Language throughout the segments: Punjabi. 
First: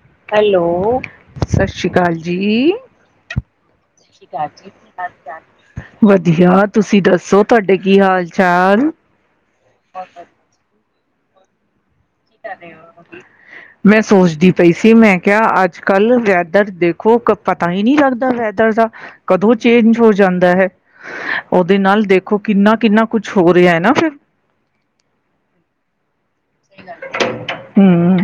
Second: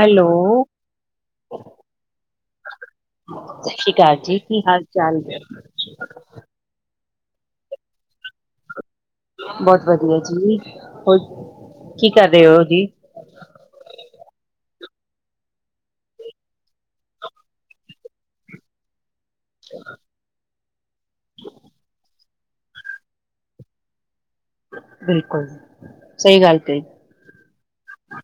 ਹੈਲੋ, ਹੈਲੋ ਸਸ ਸ੍ਰੀ ਕਾਲ ਜੀ ਸਸ ਸ਼੍ਰੀ ਕਾਲ ਜੀ ਕੀ ਹਾਲ ਚਾਲ ਵਧੀਆ ਤੁਸੀਂ ਦੱਸ ਦੱਸੋ ਤੁਹਾਡੇ ਕੀ ਹਾਲ ਚਾਲ ਬਹੁਤ ਵਧੀਆ ਜੀ ਹੋ ਕੀ ਕਰ ਰਹੇ ਹੋ ਮੈਂ ਸੋਚਦੀ ਪਈ ਸੀ ਮੈਂ ਕਿਹਾ ਅੱਜ ਕੱਲ ਵੈਦਰ ਦੇਖੋ ਪਤਾ ਹੀ ਨਹੀ ਲੱਗਦਾ ਵੈਦਰ ਦਾ ਕਦੋਂ ਚੇਂਜ ਹੋ ਜਾਂਦਾ ਹੈ ਉਹਦੇ ਨਾਲ ਦੇਖੋ ਕਿੰਨਾ ਕਿੰਨਾ ਕੁਛ ਹੋ ਰਿਹਾ ਹੈ ਨਾ ਫਿਰ ਬਿਲਕੁਲ ਸਹੀ ਗੱਲ ਤੇ ਹਮ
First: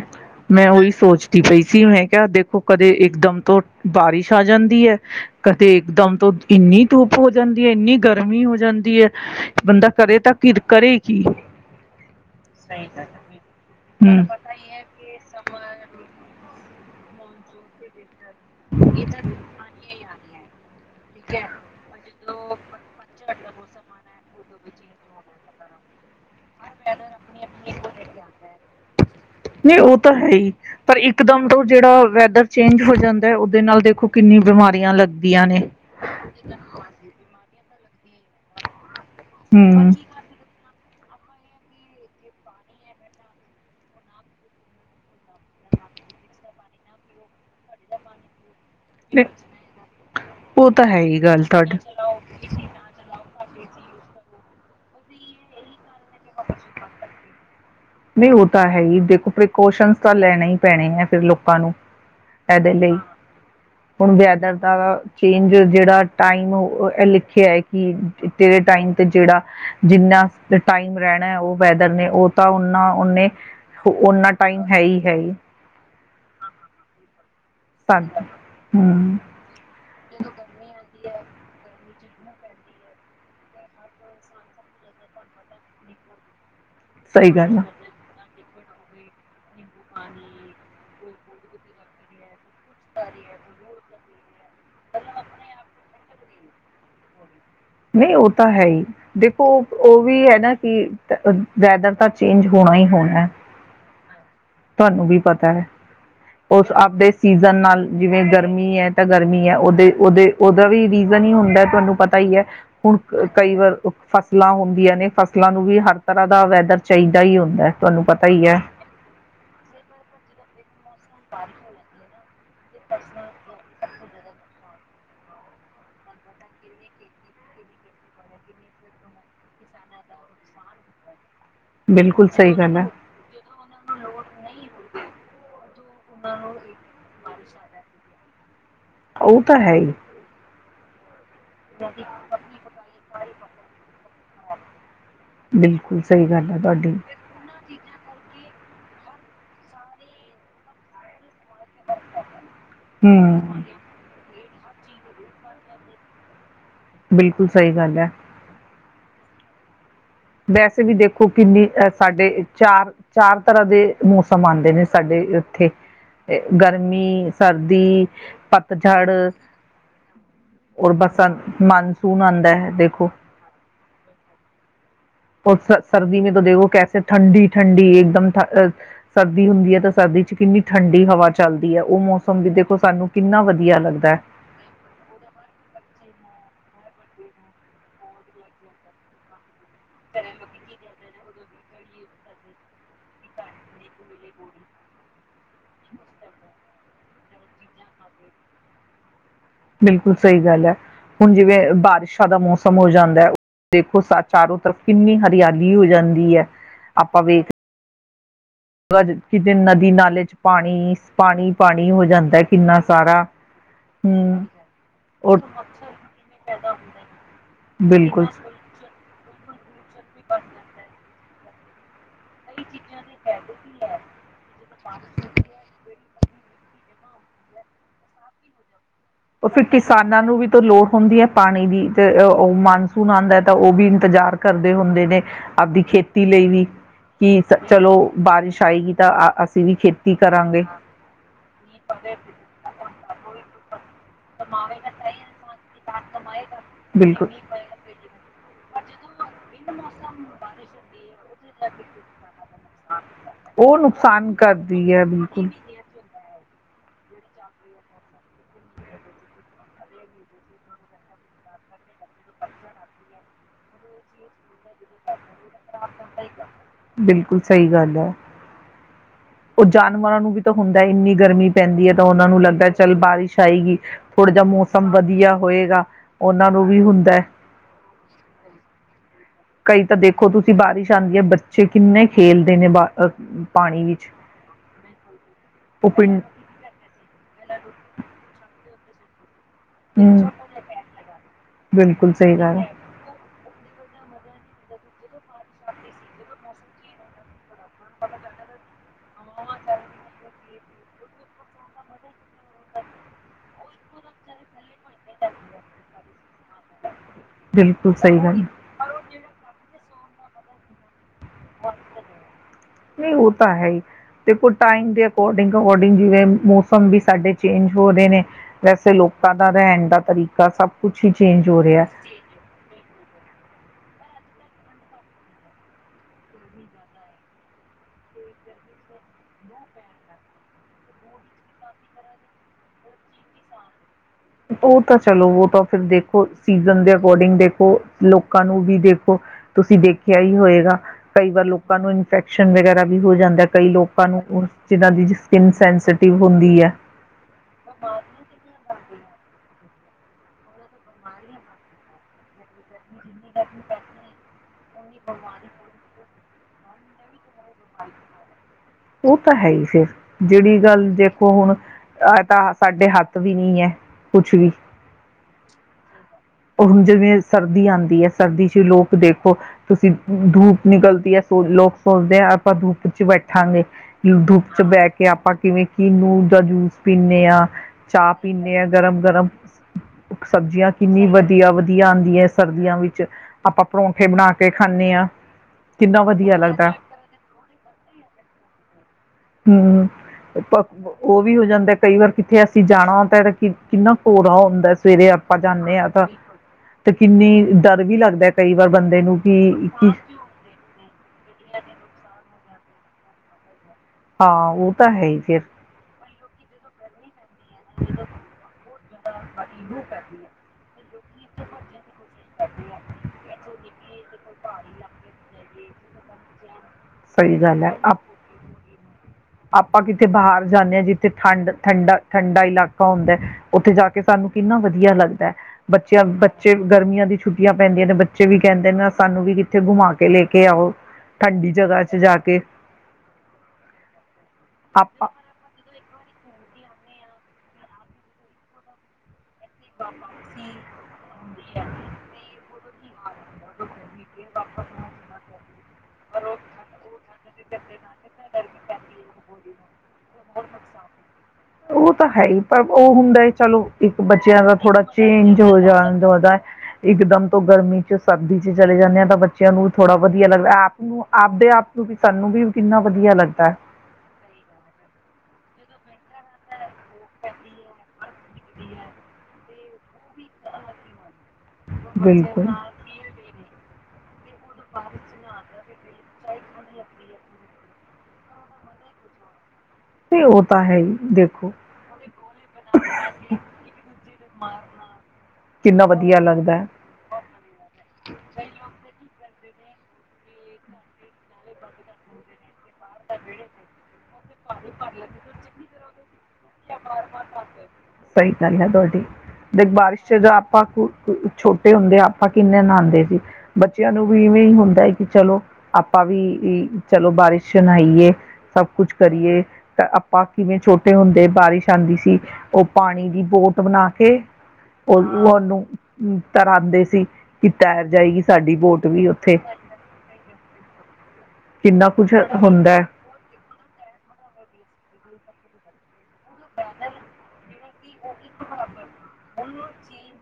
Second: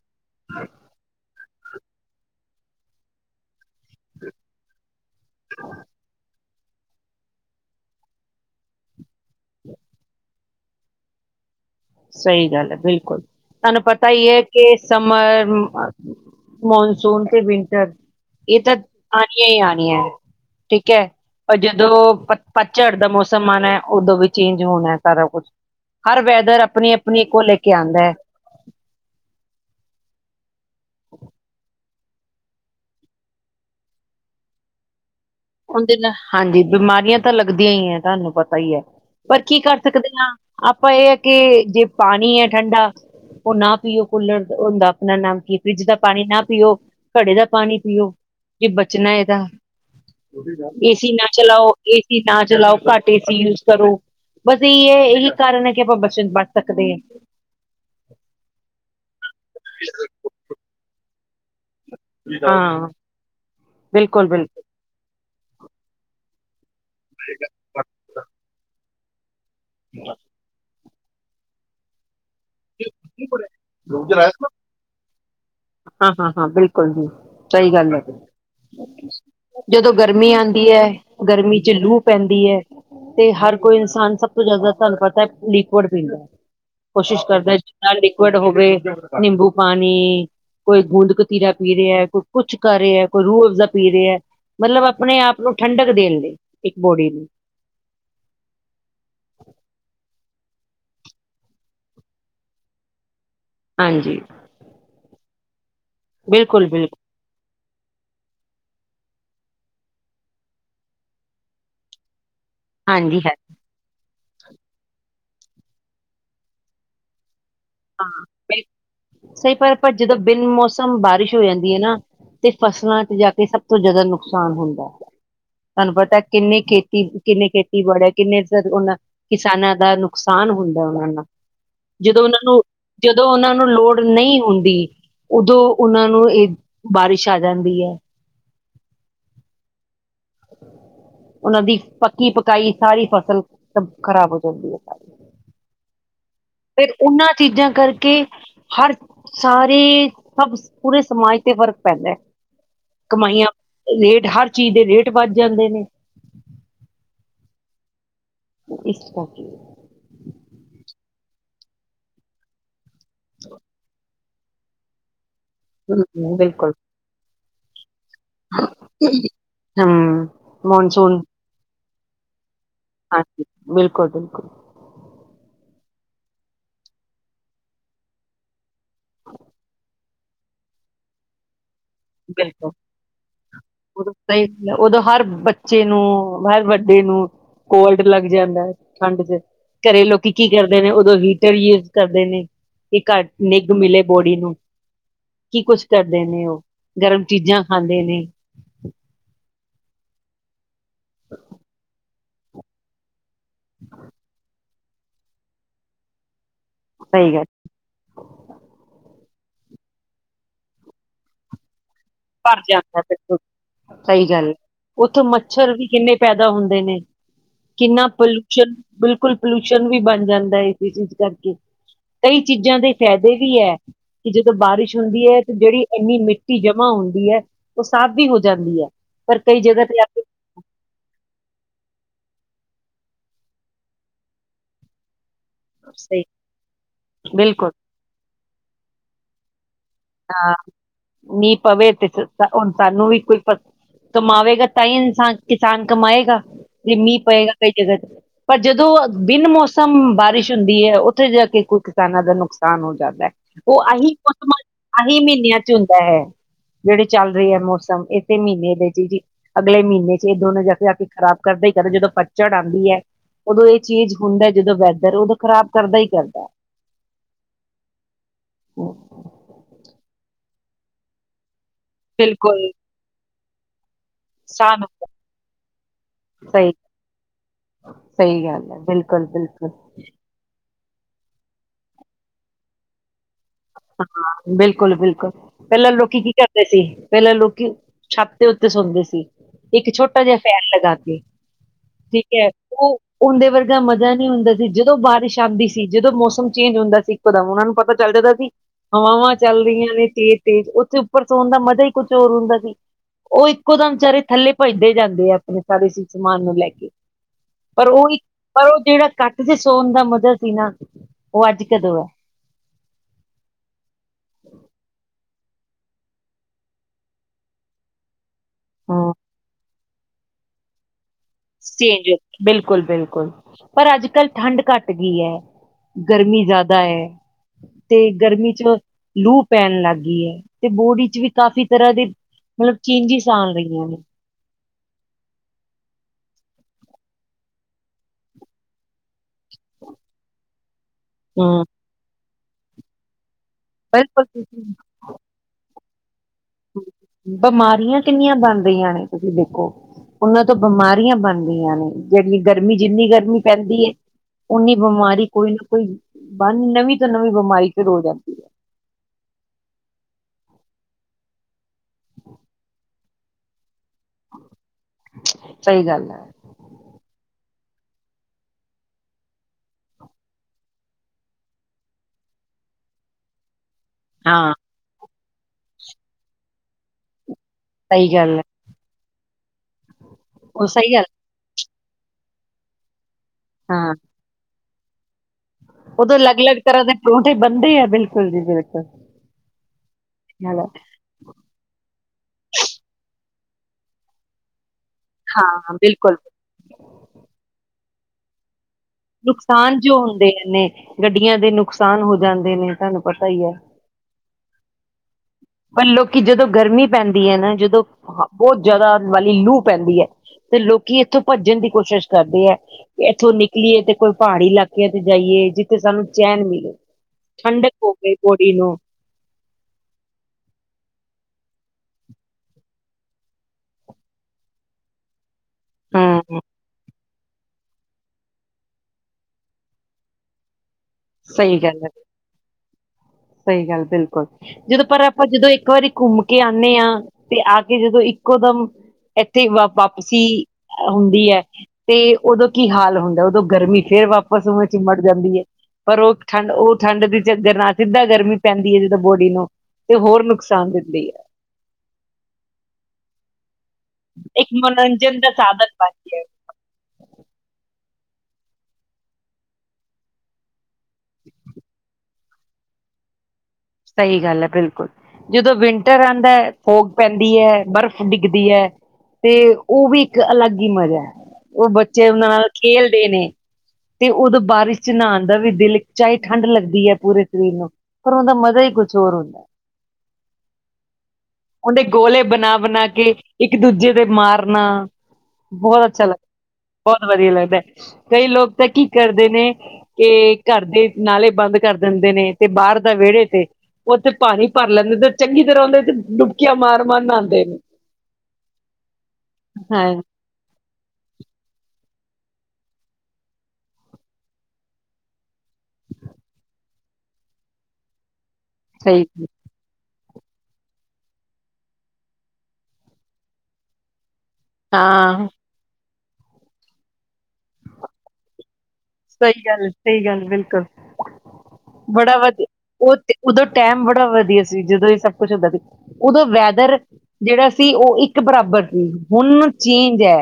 ਮੈਂ ਉਹੀ ਸੋਚ ਪਈ ਸੀ ਮੈਂ ਕਿਆ ਦੇਖੋ ਕਦੇ ਇਕ ਦਮ ਤੋਂ ਬਾਰਿਸ਼ ਆ ਜਾਂਦੀ ਹੈ ਕਦੇ ਇਕਦਮ ਤੋਂ ਇੰਨੀ ਧੁੱਪ ਹੋ ਜਾਂਦੀ ਹੈ ਇੰਨੀ ਗਰਮੀ ਹੋ ਜਾਂਦੀ ਹੈ ਬੰਦਾ ਕਰੇ ਤਾਂ ਕੀ ਕਰੇ ਕੀ ਸਹੀ ਗੱਲ ਹੈ ਬਿਲਕੁਲ ਤੁਹਾਨੂੰ ਪਤਾ ਹੀ ਹੈ ਕਿ ਸਮਰ ਮੌਨਸੂਨ ਤੇ ਵਿੰਟਰ ਇਹ ਤਾਂ ਆਣੀਆਂ ਹੀ ਆਣੀਆਂ ਠੀਕ ਹੈ ਪਰ ਜਦੋਂ ਪਤਝੜ ਦਾ ਮੌਸਮ ਆਉਣਾ ਉਦੋਂ ਵੀ ਚੇਂਜ ਹੋਣਾ ਸਾਰਾ ਕੁਛ ਹਰ ਵੈਦਰ ਆਪਣੀ ਆਪਣੀ ਕੋਲ ਲੈ ਕੇ ਆਂਦਾ ਨਹੀਂ ਉਹ ਤਾਂ ਹੈ ਹੀ ਪਰ ਇਕਦਮ ਤੋਂ ਜਿਹੜਾ ਵੈਦਰ ਚੇਂਜ ਹੋ ਜਾਂਦਾ ਉਹਦੇ ਨਾਲ ਦੇਖੋ ਕਿੰਨੀ ਬਿਮਾਰੀਆਂ ਲੱ ਉਹਦੇ ਨਾਲ ਹਾਂਜੀ ਬਿਮਾਰੀਆਂ ਤਾਂ ਲੱਗਦੀਆਂ ਹੀ ਏ। ਤੁਹਾਨੂੰ ਪਤਾ ਹੀ ਐ। ਪਰ ਕੀ ਕਰ ਸਕਦੇ ਹਾਂ ਆ ਆਪਾਂ ਇਹ ਹੈ ਕਿ ਜੇ ਪਾਣੀ ਹੈ ਠੰਡਾ ਉਹ ਨਾ ਪੀਓ ਕੂਲਰ ਹੁੰਦਾ ਆਪਣਾ ਨਾਮ ਕੀ ਫਰਿੱਜ ਦਾ ਪਾਣੀ ਨਾ ਪੀਓ ਘੜੇ ਦਾ ਪਾਣੀ ਪੀਓ। ਜੇ ਬਚਣਾ ਇਹ ਤਾਂ ਉਹ ਤਾਂ ਏ ਹੈ ਸੀ ਹੀ ਨਾ ਗੱਲ ਚਲਾਓ ਤੁਹਾਡੀ -ਏਸੀ ਨਾ ਚਲਾਓ ਘੱਟ ਏਸੀ ਯੂਜ ਕਰੋ ਬਸ ਇਹੀ ਹੈ ਇਹੀ ਕਾਰਨ ਹੈ ਕਿ ਆਪਾਂ ਬੱਚਨ ਪੜ ਸਕਦੈ ਨਹੀਂ ਹੋਤਾ ਹੈ ਹੀ ਦੇਖੋ। ਪ੍ਰੀਕੋਸ਼ਨ ਤਾਂ ਲੈਣੇ ਹੀ ਪੈਣੇ ਐ। ਫਿਰ ਲੋਕਾਂ ਨੂੰ ਹਾਂ ਇਹਦੇ ਹਾਂ ਲਈ ਹੁਣ ਬਿਲਕੁਲ ਵੈਦਰ ਬਿਲਕੁਲ ਦਾ ਚੇਂਜ ਜਿਹੜਾ ਟਾਈਮ ਓ ਐ ਲਿਖਿਆ ਹੈ ਕਿ ਤੇਰੇ ਟਾਈਮ ਤੇ ਜਿਹੜਾ ਜਿੰਨਾ ਕ ਟਾਈਮ ਰਹਿਣਾ ਉਹ ਵੈਦਰ ਨੇ ਉਹ ਤਾਂ ਨਾ ਓਨੇ ਉਨਾ ਟਾਈਮ ਹੈ ਹੀ -ਹੈ ਹੀ। ਹਾਂ- ਹਾਂ -ਹਾਂ ਬਿਲਕੁਲ ਜੀ। ਸਹੀ ਗੱਲ ਐ ਸਾਨੂੰ ਹਮ ਜਦੋਂ ਗਰਮੀ ਆਉਂਦੀ ਐ ਗਰਮੀ 'ਚ ਲੂ ਪੈਂਦੀ ਹੈ ਤੇ ਹਰ ਕੋਈ ਇਨਸਾਨ ਸਭ ਤੋਂ ਜ਼ਿਆਦਾ ਤੁਹਾਨੂੰ ਪਤਾ ਲੀਕਯੁਡ ਪੀਂਦਾ ਕੋਸ਼ਿਸ਼ ਸਹੀ ਕਰਦੈ ਗੱਲ ਆ ਜਿਨ੍ਹਾਂ ਲਿਕਯੁਡ ਹੋ। ਬੇ੍ਕ [unintelligible] ਨਿੰਬੂ ਪਾਣੀ ਕੋਈ ਗੂੰਦ ਕਤੀਰਾ ਪੀ ਰਿਹਾ ਕੋ ਕੁੱਛ ਕਰ ਰਿਹਾ ਕੋਈ ਰੂਹ ਅਫਜ਼ਾ ਪੀ ਰਿਹਾ ਐ [unintelligible] ਮਤਲਬ ਆਪਣੇ ਆਪ ਨੂੰ ਠੰਡਕ ਦੇਣ ਇੱਕ ਬੋਡੀ ਨੂੰ ਨਹੀਂ ਉਹ ਤਾਂ ਹੈ ਹੀ ਦੇਖੋ ਉਹ ਵੀ ਹੈ ਨਾ ਕਿ ਵੈਦਰ ਤਾਂ ਚੇਂਜ ਹੋਣਾ ਹੀ ਹੋਣਾ ਏ ਹਾਂਜੀ। ਤੁਹਾਨੂੰ ਵੀ ਪਤਾ ਹੈ ਬਿਲਕੁਲ ਉਸ ਬਿਲਕੁਲ ਆਪਦੇ ਸੀਜ਼ਨ ਨਾਲ ਜਿਵੇਂ ਗਰਮੀ ਹੈ ਤਾਂ ਗਰਮੀ ਹੈ ਉਹਦੇ ਉਹਦੇ ਉਹਦਾ ਵੀ ਰੀਜ਼ਨ ਹੀ ਹੁੰਦਾ ਤੁਹਾਨੂੰ ਪਤਾ ਹੀ ਹੈ। ਹੁਣ ਹਾਂਜੀ ਕ ਹੈ ਕਈ ਵਾਰ ਫਸਲਾਂ ਹੁੰਦੀਆਂ ਨੇ ਫਸਲਾਂ ਨੂੰ ਵੀ ਹਰ ਤਰ੍ਹਾਂ ਦਾ ਵੈਦਰ ਚਾਹੀਦਾ ਹੀ ਹੁੰ ਦੇ ਤੁਹਾਨੂੰ ਹਾਂ ਪਤਾ ਈ ਹੈ। ਬਿਲਕੁਲ ਸਹੀ ਪਰ ਪਰ ਜਦੋਂ ਬਿਨ ਮੌਸਮ ਬਾਰਿਸ਼ ਹੋ ਜਾਂਦੀ ਹੈ ਨਾ ਤੇ ਫਸਲਾਂ ਚ ਜਾ ਕੇ ਸਬ ਬੋਤ ਜ਼ਿਆਦਾ ਨੁਕਸਾਨ ਹੁੰਦਾ। ਤੁਹਾਨੂੰ ਪਤਾ ਕਿੰਨੇ ਖੇਤੀ ਕਿੰਨੇ ਖੇਤੀਬਾੜ ਹੈ ਕਿੰਨੇ ਉਹਨਾਂ ਕਿਸਾਨਾਂ ਦਾ ਨੁਕਸਾਨ ਹੁੰਦਾ ਉਹਨਾਂ ਦਾ। ਬਿਲਕੁਲ ਸਹੀ ਗੱਲ ਹੈ। ਜਦੋਂ ਉਹਨਾਂ ਨੂੰ ਲੋੜ ਨਹੀਂ ਹੁੰਦੀ ਉਦੋਂ ਉਹਨਾਂ ਨੂੰ ਇਹ ਬਾਰਿਸ਼ ਆ ਜਾਂਦੀ ਹੈ। ਉਹ ਤਾਂ ਹੈ ਈ। ਉਹਨਾਂ ਦੀ ਪੱਕੀ ਪਕਾਈ ਸਾਰੀ ਫਸਲ ਖਰਾਬ ਹੋ ਜਾਂਦੀ ਹੈ ਸਾਰੀ ਬਿਲਕੁਲ ਸਹੀ ਗੱਲ ਹੈ ਫਿਰ ਤੁਹਾਡੀ ਉਹਨਾਂ ਚੀਜ਼ਾਂ ਕਰਕੇ ਹਰ ਸਾਰੇ ਸਭ ਪੂਰੇ ਸਮਾਜ ਤੇ ਫਰਕ ਪੈਂਦਾ ਹੈ ਕਮਾਈਆਂ ਹੂੰ। ਰੇਟ ਹਰ ਚੀਜ਼ ਦੇ ਰੇਟ ਵੱਧ ਜਾਂਦੇ ਨੇ। ਬਿਲਕੁਲ ਸਹੀ ਗੱਲ ਹੈ। [unintelligible] ਵੈਸੇ ਵੀ ਦੇਖੋ ਕਿੰਨੀ ਅਹ ਸਾਡੇ ਚਾਰ ਚਾਰ ਤਰ੍ਹਾਂ ਦੇ ਕਮ ਆਂਦੇ ਨੇ ਸਾਡੇ। ਥੇ ਹਮ, ਬਿਲਕੁਲ ਗਰਮੀ ਸਰਦੀ ਪਤਝੜ ਹਮ ਅਔਰ ਮੌਨਸੂਨ ਬਸੰਤ ਮੰ ਸੂਨ ਆਂਦਾ ਹੈ। ਹਾਂਜੀ, ਬਿਲਕੁਲ ਬਿਲਕੁਲ ਓ ਸਰ ਸਰਦੀ ਨੇ ਤਾਂ ਦੇਉ ਕੈਸੇ ਠੰਡੀ-ਠੰਡੀ ਇੱਕਦਮ ਸਰਦ ਸਰਦੀ ਹੁੰਦੀ ਹੈ ਤਾਂ ਸਰਦੀ ਚ ਕਿੰਨੀ ਠੰਡੀ ਹਵਾ ਚੱਲ ਬਿਲਕੁਲ ਵਧੀਆ ਲੱਗਦਾ ਉਦੋਂ ਹੈ। ਸਹੀ ਉਦੋਂ ਹਰ ਬੱਚੇ ਨੂੰ ਹਰ ਬੱਚੇ [unintelligible] ਨੂੰ ਕੋਲਡ ਲੱਗ ਜਾਂਦਾ ਹੈ ਠੰਡ ਦੇ ਘਰੇ ਲੋਕੀ ਕੀ ਕਰਦੇ ਨੇ ਉਦੋਂ ਵੀ? ਹੀਟਰ ਯੁਜ਼ ਕਰਦੇ ਨੇ ਕਿ ਘੱਟ ਨਿੱਘ ਮਿਲੇ ਬੋਡੀ ਨੂੰ, ਕੀ ਕੁਛ ਕਰਦੇ ਨੇ ਉਹ। ਗਰਮ ਚੀਜ਼ਾਂ ਖਾਂਦੇ ਨੇ। ਬਿਲਕੁਲ ਸਹੀ ਗੱਲ ਐ। ਹੁਣ ਜਿਵੇਂ ਬਾਰਿਸ਼ ਉਦਾ ਦਾ ਮੌਸਮ ਹੋ ਜਾਂਦਾ ਐ। ਦੇਖੋ ਸਾ ਚਾਰੋ ਤਰਫ ਕਿੰਨੀ ਹਰਿਆਲੀ ਹੋ ਜਾਂਦੀ ਐ। ਆਪਾਂ ਸਹੀ ਗੱਲ ਵੇਖ ਕਿ ਦਿ ਨਦੀ ਨਾਲੇ ਚ ਪਾਣੀ ਪਾਣੀ ਪਾਣੀ ਹੋ ਜਾਂਦਾ ਹੈ ਭਰ ਕਿੰਨਾ ਜਾਂਦਾ ਸਾਰਾ ਬਿਲਕੁਲ। ਸਹੀ ਹੂੰ ਗੱਲ, ਉੱਥੇ ਬਿਲਕੁਲ, ਔਰ ਮੱਛਰ ਵੀ ਕਿੰਨੇ ਪੈਦਾ ਹੁੰਦੇ ਨੇ। ਕਿੰਨਾ ਬਿਲਕੁਲ ਪੋਲੂਸ਼ਨ, ਪੌਲੂਸ਼ਨ ਬਿਲ [unintelligible] [unintelligible] ਵੀ ਬਣ ਜਾਂਦਾ, ਇਸ ਚੀਜ਼ ਕਰਕੇ ਕਈ ਚੀਜ਼ਾਂ ਦੇ ਫਾਇਦੇ ਵੀ ਐ ਕਿ ਜਦੋਂ ਬਾਰਿਸ਼ ਹੁੰਦੀ ਹੈ ਤੇ ਜਿਹੜੀ ਇੰਨੀ ਮਿੱਠੀ ਕਿ ਜੋ ਹੁੰਦੀ ਐ। ਉਹ ਸਾਫ਼ ਵੀ ਹੋ ਜਾਂਦੀ ਐ। ਉਹ ਫਿਰ ਕਿਸਾਨਾਂ ਨੂੰ ਵੀ ਤਾਂ ਲੋੜ ਹੁੰਦੀ ਐ। ਪਾਣੀ ਦੀ ਤੇ ਉਹ ਮਾਨਸੂਨ ਆਉਂਦਾ ਐ ਤਾਂ ਉਹ ਵੀ ਇੰਤਜ਼ਾਰ ਕਰਦੇ ਹੁੰਦੇ ਨੇ। ਆਪਦੀ ਸਹੀ ਖੇਤੀ ਲਈ ਵੀ ਕਿ ਬਿਲਕੁਲ ਚਲੋ ਬਾਰਿਸ਼ ਆਏਗੀ ਤਾਂ ਅਸੀਂ ਵੀ ਖੇਤੀ ਹਾਂ, ਕਰਾਂਗੇ ਮੀਂਹ ਪਵੇ ਤੇ ਹੁਣ ਸਾਨੂੰ ਵੀ ਕੋਈ ਪ ਕਮਾਵੇਗਾ ਤਾਂ ਹੀ ਇਨਸਾਨ ਕਿਸਾਨ ਕਮਾਏਗਾ, ਜੇ ਮੀਂਹ ਬਿਲਕੁਲ ਪਏਗਾ ਕਈ ਪੇਟੀ ਜਗ੍ਹਾ, ਪਰ ਵਿੱਚ, ਜਦੋਂ ਬਿਨ ਮੌਸਮ ਬਾਰਿਸ਼ ਹੁੰਦੀ ਹੈ, ਉੱਥੇ ਜਾ ਕੇ ਕੋਈ ਕਿਸਾਨਾਂ ਦਾ ਨੁਕਸਾਨ ਹੋ ਜਾਂਦਾ ਐ। ਉਹ ਆਹੀ ਨੁਕਸਾਨ ਮੌਸਮਾਂ ਕਰਦੀ ਹੈ ਆਹੀ ਬਿਲਕੁਲ ਮਹੀਨਿਆਂ ਚ ਹੁੰਦਾ ਹੈ। ਜਿਹੜੇ ਚੱਲ ਰਹੇ ਹੈ। ਮੌਸਮ ਇਸੇ ਮਹੀਨੇ ਦੇ ਚ ਜੀ ਅਗਲੇ ਮਹੀਨੇ ਚ ਇਹ ਦੋਨੋ ਜਾ ਜਾ ਕੇ ਖਰਾਬ ਕਰਦਾ ਹੀ ਕਰਦਾ ਜਦੋਂ ਪੱਤ ਝੜ ਆਉਂਦੀ ਹੈ। ਉਦੋਂ ਇਹ ਚੀਜ਼ ਹੁੰਦਾ ਜਦੋਂ ਵੈਦਰ ਉਦੋਂ ਖ਼ਰਾਬ ਕਰਦਾ ਹੀ ਕਰਦਾ ਐ। ਬਿਲਕੁਲ ਸਹੀ ਗੱਲ ਹੈ ਉਹ ਜਾਨਵਰਾਂ ਨੂੰ ਵੀ ਤਾਂ ਹੁੰਦਾ ਇੰਨੀ ਗਰਮੀ ਪੈਂਦੀ ਐ ਤਾਂ ਉਹਨਾਂ ਨੂੰ ਲੱਗਦਾ ਬਿਲਕੁਲ ਐ ਚੱਲ ਬਾਰਿਸ਼ ਆਏਗੀ। ਥੋੜ੍ਹਾ ਜਿਹਾ ਸਾਨ ਮੌਸਮ ਵਧੀਆ ਹੋਏਗਾ, ਉਹਨਾਂ ਨੂੰ ਸਹੀ ਵੀ ਹੁੰਦਾ ਐ। ਸਹੀ ਗੱਲ ਹੈ ਬਿਲਕੁਲ ਬਿਲਕੁਲ ਕਈ ਤਾਂ ਦੇਖੋ ਤੁਸੀਂ ਬਾਰਿਸ਼ ਆਉਂਦੀ ਐ। ਬੱਚੇ ਕਿੰਨੇ ਖੇਲਦੇ ਨੇ ਬਾਹਰ ਹਾਂ, ਬਿਲਕੁਲ ਬਿਲਕੁਲ। ਉਹ ਪਹਿਲਾਂ ਲੋਕੀ ਪਿੰਡ ਕੀ ਕਰਦੇ ਸੀ? ਪਹਿਲਾਂ ਲੋਕੀ ਛੱਤ ਤੇ ਸੋਦੇ ਸੀ। ਇੱਕ ਛੋਟਾ ਹਮ ਜਿਹਾ ਫੈਨ ਲਗਾ ਕੇ ਬਿਲਕੁਲ ਠੀਕ ਸਹੀ ਹੈ। ਗੱਲ ਉਹ ਉਹਦੇ ਵੱਲ ਦਾ ਮਜ਼ਾ ਨਹੀਂ ਹੁੰਦਾ ਸੀ ਜਦੋਂ ਬਾਰਿਸ਼ ਆਉਂਦੀ ਸੀ ਜਦੋਂ ਮੌਸਮ ਚੇਂਜ ਹੁੰਦਾ ਸੀ ਇੱਕਦਮ ਉਹਨਾਂ ਨੂੰ ਪਤਾ ਚੱਲ ਜਾਂਦਾ ਸੀ। ਹਵਾਵਾਂ ਚੱਲ ਰਹੀਆਂ ਨੇ ਤੇਜ਼ ਕੋਠੇ ਉੱਪਰ ਸੋਣ ਦਾ ਮਜ਼ਾ ਹੀ ਕੁਝ ਹੋਰ ਹੁੰਦਾ ਸੀ ਉਹ ਇੱਕੋ ਦਮ ਚਾਰੇ ਥੱਲੇ। ਪਜਦੇ ਜਾਂਦੇ ਆਪਣੇ ਸਾਰੇ ਸਮਾਨ ਨੂੰ ਲੈ ਕੇ ਪਰ ਬਿਲਕੁਲ ਉਹਹੀ ਸਹੀ ਗੱਲ ਪਰ ਉਹ ਜਿਹੜਾ ਕੱਟ ਚ ਸੋਣ ਦਾ ਮਜ਼ਾ ਸੀ ਨਾ ਉਹ ਅੱਜ ਕਦੋਂ ਹੈ ਨਹੀਂ ਉਹ ਤਾਂ ਹੈ ਤੇ ਕੋ ਟਾਈਮ ਦੇ ਅਕੋਡਿੰਗ ਅਕੋਰਡਿੰਗ ਜਿਵੇਂ ਮੌਸਮ ਵੀ ਸਾਡੇ ਚੇਂਜ ਹੋ ਰਹੇ ਨੇ ਵੈਸੇ ਹਾਂ ਲੋਕਾਂ ਦਾ ਰਹਿਣ ਦਾ ਤਰੀਕਾ ਸਭ ਕੁੱਛ ਹੀ ਚੇਂਜ ਹੋ ਰਿਹਾ ਚੇਂਜ ਬਿਲਕੁਲ ਬਿਲਕੁਲ ਪਰ ਅੱਜ ਕੱਲ੍ਹ ਠੰਡ ਘੱਟ ਗਈ ਹੈ ਗਰਮੀ ਜ਼ਿਆਦਾ ਹੈ ਤੇ ਗਰਮੀ ਚ ਲੂ ਪੈਣ ਲੱਗ ਗਈ ਹੈ ਤੇ ਬੋਡੀ ਚ ਵੀ ਕਾਫ਼ੀ ਤਰ੍ਹਾਂ ਦੇ ਮਤਲਬ ਚੇਂਜਿਸ ਆ ਰਹੀਆਂ ਨੇ। ਉਹ ਤਾਂ ਚਲੋ ਉਹ ਤਾਂ ਫਿਰ ਦੇਖੋ ਸੀਜ਼ਨ ਦੇ ਅਕੋਰਡਿੰਗ ਦੇਖੋ ਲੋਕਾਂ ਨੂੰ ਵੀ ਦੇਖੋ ਤੁਸੀਂ ਦੇਖਿਆ ਹੀ ਹੋਏਗਾ ਕਈ ਵਾਰ ਹਮ ਲੋਕਾਂ ਨੂੰ ਇਨਫੈਕ ਵਗੈਰਾ ਵੀ ਹੋ ਜਾਂਦਾ ਕਈ ਲੋਕਾਂ ਨੂੰ ਬਿਲਕੁਲ ਤੁਸੀਂ ਜਿਹਨਾਂ ਦੀ ਸਕਿਨ ਸੈਂਸ ਬਿਮਾਰੀਆਂ ਕਿੰਨੀਆਂ ਬਣਦੀਆਂ ਨੇ ਤੁਸੀਂ ਦੇਖ ਉਹਨਾਂ ਤੋਂ ਬਿਮਾਰੀਆਂ ਬਣਦੀਆਂ ਨੇ ਜਿਹਣੀ ਗਰਮੀ ਜਿੰਨੀ ਗਰਮੀ ਪੈਂਦੀ ਹੈ ਉਓਨੀ ਬਿਮਾਰੀ ਕੋਈ ਨਾ ਕੋਈ ਬਾਨ ਨਵੀਂ ਤੋਂ ਨਵੀਂ ਬਿਮਾਰੀ ਫਿਰ ਹੋ ਜਾਂਦੀ ਹੈ ਉਹ ਤਾਂ ਹੈ ਹੀ ਫਿਰ ਜਿਹੜੀ ਗੱਲ ਦੇਖੋ ਹੁਣ ਤਾਂ ਸਾਡੇ ਹੱਥ ਵੀ ਨੀ ਹੈ ਕੁਛ ਪਚ--ਸਹੀ ਗੱਲ ਹੈ ਉਹ ਹੁਣ ਜਿਵੇਂ ਸਰਦੀ ਆਉਂਦੀ ਹੈ ਸਰਦੀ ਚ ਲੋਕ ਦੇਖੋ ਤੁਸੀਂ ਧੂਪ ਨਿਕਲਦੀ ਹੈ ਸੋ ਲੋਕ ਸੋਚਦੇ ਆ ਆਪਾਂ ਧੂਪ ਚ ਬੈਠਾਂਗੇ ਦੁੱਪ ਹਾਂ ਚ ਬਹਿ ਕੇ ਕਿ ਆਪਾਂ ਕਿਵੇਂ ਕੀ ਨੂਰ ਦਾ ਜੂਸ ਪੀਂਦੇ ਆ ਸਹੀ ਚਾਹ ਗੱਲ ਹੈ ਪੀਦੇ ਹਾਂ ਗਰਮ ਗਰਮ ਉਹ ਸਬਜ਼ੀਆਂ ਸਹੀ ਗੱਲ ਕਿੰਨੀ ਵ ਵਧੀਆ ਆਦੀ ਹੈ, ਸਰਦੀਆਂ ਵਿੱਚ ਆਪਾਂ ਹਾਂ ਪਰੌਂਠੇ ਬਣਾ ਕੇ, ਖਾਂਨੇ ਆਂ। ਉਦੋਂ ਅਲੱਗ-ਅਲੱਗ, ਤਰ੍ਹਾਂ ਦੇ ਪਰੌਂਠੇ ਬਣਦੇ ਆ ਬਿਲਕੁਲ ਜੀ ਬਿਲਕੁਲ ਹੂੰ, ਪ ਉਹ ਵੀ ਹੋ ਜਾਂਦਾ ਕਈ ਵਾਰ ਕਿੱਥੇ ਅਸੀਂ ਜਾਣਾ ਤੇ ਕਿੰਨਾ ਕੋਰਾ ਹੁੰਦਾ। ਸਵੇਰੇ ਆਪਾਂ ਜਾਂਦੇ ਹਾਂ ਤਾਂ, ਤੇ ਕਿੰਨੀ ਡਰ ਵੀ ਲੱਗਦਾ ਕਈ ਵਾਰ ਬੰਦੇ ਨੂੰ ਕਿ ਨੁਕਸਾਨ ਕਿ ਜੋ ਹੁੰਦੇ ਨੇ, ਗੱਡੀਆਂ ਦੇ ਨੁਕਸਾਨ ਹੋ ਜਾਂਦੇ ਨੇ। ਤਹਾਨੂੰ ਪਤਾ ਹੀ ਆ। ਹਾਂ ਉਹ, ਤਾਂ ਹੈ ਹੀ ਫਿਰ ਪਰ ਲੋਕੀ ਜਦੋਂ ਗਰਮੀ ਪੈਂਦੀ ਹੈ, ਨਾ ਜਦੋਂ ਬਹੁਤ ਜ਼ਿਆਦਾ ਵਾਲੀ ਲੂ ਪੈਂਦੀ ਹੈ ਤੇ ਲੋਕੀ ਇੱਥੋਂ ਭੱਜਣ ਦੀ ਕੋਸ਼ਿਸ਼ ਕਰਦੇ ਹੈ, ਇੱਥੋਂ ਨਿਕਲੀਏ ਤੇ ਕੋਈ ਪਹਾੜੀ ਇਲਾਕਿਆਂ ਤੇ ਜਾਈਏ, ਜਿੱਥੇ ਸਾਨੂੰ ਚੈਨ ਮਿਲੇ। ਸਹੀ ਗੱਲ ਹੈ ਠੰਡਕ ਹੋ ਆਪ ਕੇ ਬੋਡੀ ਨੂੰ ਆਪਾਂ ਕਿਤੇ ਬਾਹਰ ਜਾਂਦੇ, ਹਾਂ ਜਿੱਥੇ ਠੰਡ-ਠੰਡਾ-ਠੰਡਾ, ਇਲਾਕਾ ਹੁੰਦਾ ਉੱਥੇ ਜਾ ਕੇ ਸਾਨੂੰ ਕਿੰਨਾ ਵਧੀਆ ਲੱਗਦਾ ਹੈ। ਬੱਚਿਆਂ ਹਾਂ ਬੱਚੇ ਗਰਮੀਆਂ ਦੀ ਛੁੱਟੀਆਂ ਪੈਂਦੀਆਂ ਨੇ ਬੱਚੇ ਵੀ ਕਹਿੰਦੇ ਨੇ ਸਾਨੂੰ ਵੀ ਕਿੱਥੇ ਘੁੰਮਾ ਕੇ ਲੈ ਕੇ ਆਓ। ਠੰਢੀ ਸਹੀ ਗੱਲ ਜਗ੍ਹਾ ਹੈ ਚ ਜਾ ਕੇ, ਸਹੀ ਗੱਲ ਬਿਲਕੁਲ ਜਦੋਂ ਪਰ ਆਪਾਂ ਜਦੋਂ ਇੱਕ ਵਾਰੀ ਘੁੰਮ ਕੇ ਆਨੇ ਆ ਤੇ ਆ ਕੇ ਜਦੋਂ ਇੱਕੋ ਦਮ, ਇੱਥੇ ਵਾ ਵਾਪਸੀ ਹੁੰਦੀ ਹੈ, ਤੇ ਉਦੋਂ ਕੀ ਹਾਲ ਹੁੰਦਾ, ਉਦੋਂ ਗਰਮੀ ਫੇਰ ਵਾਪਸ ਉਵੇਂ ਚ ਮੜ ਜਾਂਦੀ ਹੈ। ਪਰ ਉਹ ਠੰਡ ਉਹ ਠੰਡ ਦੀ ਚੱਗਰ ਨਾ ਸਿੱਧਾ ਗਰਮੀ, ਪੈਂਦੀ ਹੈ, ਜਿੱਦੋਂ ਬੋਡੀ ਨੂੰ ਤੇ ਹੋਰ ਨੁਕਸਾਨ ਦਿੰਦੀ ਹੈ। ਉਹ ਤਾਂ ਹੈ ਹੀ ਪਰ ਉਹ ਹੁੰਦਾ ਹੈ, ਚਲੋ ਇੱਕ ਬੱਚਿਆਂ ਦਾ ਥੋੜਾ ਮਨੋਰੰਜਨ ਦਾ ਚੇਂਜ ਹੋ ਸਾਧਨ ਬਣ ਗਿਆ ਜਾਣਦਾ ਇਕਦਮ ਤੋਂ ਗਰਮੀ ਜੋ ਸਰਦੀ ਚ ਚਲੇ ਜਾਂਨੇ ਆ ਤਾਂ ਬੱਚਿਆਂ ਨੂੰ ਵੀ ਥੋੜ੍ਹਾ ਵਧੀਆ ਲੱਗਦਾ, ਆਪ ਨੂੰ ਆਪਦੇ ਆਪ ਨੂੰ ਵੀ ਸਾਨੂੰ ਵੀ ਕਿੰਨਾ ਵਧੀਆ ਲੱਗਦਾ ਹੈ। ਸਹੀ ਗੱਲ ਹੈ, ਬਿਲਕੁਲ ਜਦੋਂ ਵਿੰਟਰ ਆਦਾ ਹੈ। ਫੋਗ ਪੈਂਦੀ ਹੈ, ਬਰਫ਼ ਡਿੱਗਦੀ ਹੈ ਤੇ ਔ ਵੀ, ਇੱਕ ਅਲੱਗ ਹੀ ਮਜਾ ਹੈ, ਉਹ ਬੱਚੇ ਉਹਨਾਂ ਨਾਲ ਬਿਲਕੁਲ ਖੇਲਦੇ ਨੇ ਤੇ ਉਦੋਂ ਬਾਰਿਸ਼ ਚ ਨਹਾਣ ਦਾ ਵੀ ਦਿਲ ਚਾਹੇ ਠੰਢ ਲੱਗਦੀ ਹੈ, ਪੂਰੇ ਸਰੀਰ ਨੂੰ ਪਰ ਉਹਦਾ ਮਜ਼ਾ ਹੀ ਕੁਛ ਹੋਰ ਹੁੰਦਾ। ਤੇ ਉਹ ਤਾਂ ਹੈ ਹੀ ਦੇਖੋ ਉਹਦੇ ਗੋਲੇ ਬਣਾ-ਬਣਾ, ਕੇ ਇੱਕ ਦੂਜੇ ਦੇ ਮਾਰਨਾ ਬਹੁਤ ਕਿੰਨਾ ਅੱਛਾ ਵਧੀਆ ਲੱਗਦਾ ਹੈ। ਬਹੁਤ ਵਧੀਆ ਲੱਗਦਾ, ਕਈ ਲੋਕ ਤਾਂ ਕੀ ਕਰਦੇ ਨੇ ਕਿ ਘਰ ਦੇ ਨਾਲੇ ਬੰਦ ਕਰ ਦਿੰਦੇ ਨੇ ਤੇ ਬਾਹਰ ਦਾ ਵਿਹੜਲੇ ਤੇ ਉੱਥੇ ਪਾਣੀ ਭਰ ਲੈਂਦੇ ਤੇ ਚੰਗੀ ਤਰ੍ਹਾਂ ਉਹਦੇ ਤੇ ਡੁਬਕੀਆਂ ਮਾਰ ਮਾਰ ਨਹਾਉਂਦੇ ਨੇ ਸਹੀ ਗੱਲ ਹੈ ਤੁਹਾਡੀ ਜ ਹਾਂ ਬਾਰਿਸ਼ ਚ ਆਪਾਂ ਛੋਟੇ ਹੁੰਦੇ ਆਪਾਂ ਕਿੰਨੇ ਨਹਾਉਂਦੇ ਸੀ ਬੱਚਿਆਂ ਨੂੰ ਵੀ ਇਵੇਂ ਹੀ ਹੁੰਦਾ ਹੈ ਕਿ ਚਲੋ ਆਪਾਂ ਵੀ ਚਲੋ ਬਾਰਿਸ਼ ਸੁਣਾਈਏ ਸਭ ਕੁਛ ਸਹੀ ਕਰੀਏ ਤਾਂ ਆਪ ਕਿਵੇਂ ਛੋਟੇ ਹੁੰਦੇ ਬਾਰਿਸ਼ ਆਂਦੀ ਸੀ, ਔ ਪਾਣੀ ਦੀ ਬੋਟ ਬਣਾ ਕੇ ਔਰ ਉ ਹਾਂ ਔਨੂ ਤਰਾਂਦੇ ਸੀ, ਕਿ ਤੈਰ ਜਾਏਗੀ ਸਾਡੀ ਬੋਟ। ਵੀ ਉੱਥੇ ਸਹੀ ਗੱਲ, ਸਹੀ ਗੱਲ, ਬਿਲਕੁਲ ਕਿੰਨਾ ਕੁਝ ਬੜਾ ਵਧੀਅ ਹੁੰਦਾ ਹੈ ਔ ਤੇ ਉਦੋਂ ਟੈਮ ਬੜਾ ਵਧੀਆ ਸੀ। ਜਦੋਂ ਸਭ ਕੁਛ ਹੁੰਦਾ ਸੀ ਉਦੋਂ ਵੈਦਰ ਜੇੜਾ ਸੀ ਔ ਇੱਕ ਬਰਾਬਰ ਸੀ, ਹੁਣ ਓ ਚੇਂਜ ਐ।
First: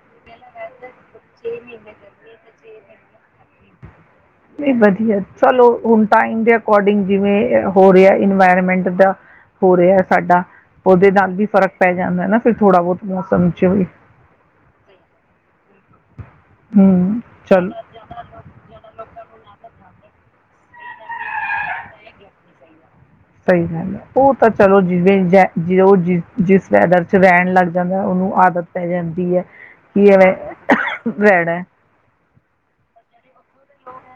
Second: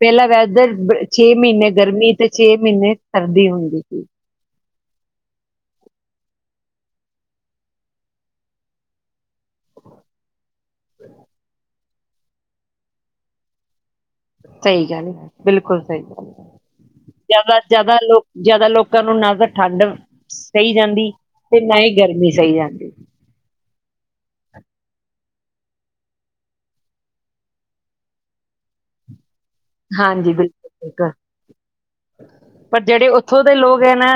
ਪੈਲਾਂ ਵੈਸ ਬੀਰ ਬੇ ਛੇ ਮੀਨੇ ਗਰਮੀ ਤੇ ਛੇ ਮੀਨੇ ਸਰਦੀ ਹੁੰਦੀ ਸੀ। ਵੀ ਵਧੀਐ ਚਲੋ ਹੁਣ ਟਾਈਮ ਦੇ ਅਕੋਰਡਿੰਗ ਜਿਵੇਂ ਹੋ ਰਿਹੈ ਇਨਵਾਇਰਮੈਂਟ ਦਾ ਹੋ ਰਿਹੈ ਸਾਡਾ ਔਦੇ ਨਾਲ ਵੀ ਫਰਕ ਪੈ ਜਾਂਦੈ ਨਾ ਫ਼ਿਰ ਥੋੜਾ ਬੌਤ ਮੌਸਮ ਚ ਵੀ। ਸਹੀ ਗੱਲ ਹੈ ਬਿਲਕੁਲ ਸਹੀ ਗੱਲ ਹੈ ਹੂੰ ਜੈਦਾ ਚਲ ਜੈਦਾ ਲੋਕ ਜੈਦਾ ਲੋਕਾਂ ਨੂੰ ਨਾ ਗਰ ਠੰਡ ਸਹੀ ਜਾਂਦੀ ਤੇ ਨਾ ਹੀ ਗਰਮੀ ਸਹੀ ਜਾਂਦੀ। ਸਹੀ ਗਲ ਹੈ, ਔ ਤਾਂ ਚਲੋ ਜਿਵੇਂ ਜ ਜੋ ਜਿਸ ਵੈਦਰ ਚ ਰੈਣ ਲੱਗ ਜਾਂਦੈ ਔਨੂੰ ਆਦਤ ਪੈ ਜਾਂਦੀ ਐ। ਹਾਂਜੀ, ਬਿਲਕੁਲ ਹੈ। ਠੀਕ। ਪਰ ਜੇੜੇ ਓਥੋਂ ਦੇ ਲੋਗ ਹੈ ਨਾ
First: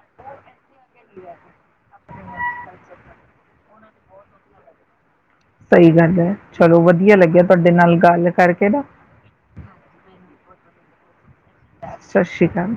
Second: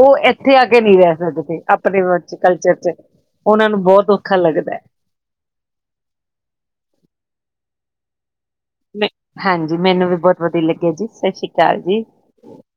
ਓਹ ਐ ਐਥੇ ਆ ਕੇ ਨ੍ਹੀਂ ਰੈ ਸਕਦੇ ਅਤਦੇ ਵਰਚ ਕਲਚਰ ਚ। ਔਨਾਂ ਨੂੰ ਬੌਤ ਔਖਾ ਲੱਗਦੈ। ਸਹੀ ਗੱਲ ਹੈ, ਚਲੋ ਵਧੀਆ ਲੱਗਿਆ ਤੁਹਾਡੇ ਨਾਲ ਗੱਲ ਕਰਕੇ। ਨਾ ਮੈਨ ਹਾਂਜੀ, ਮੈਨੂੰ ਵੀ ਬੌਤ ਵਧੀਆ ਲੱਗਿਆ ਜੀ। ਸਤ ਸ੍ਰੀ ਅਕਾਲ ਜੀ। ਸਤ ਸ਼੍ਰੀ ਕਾਲ।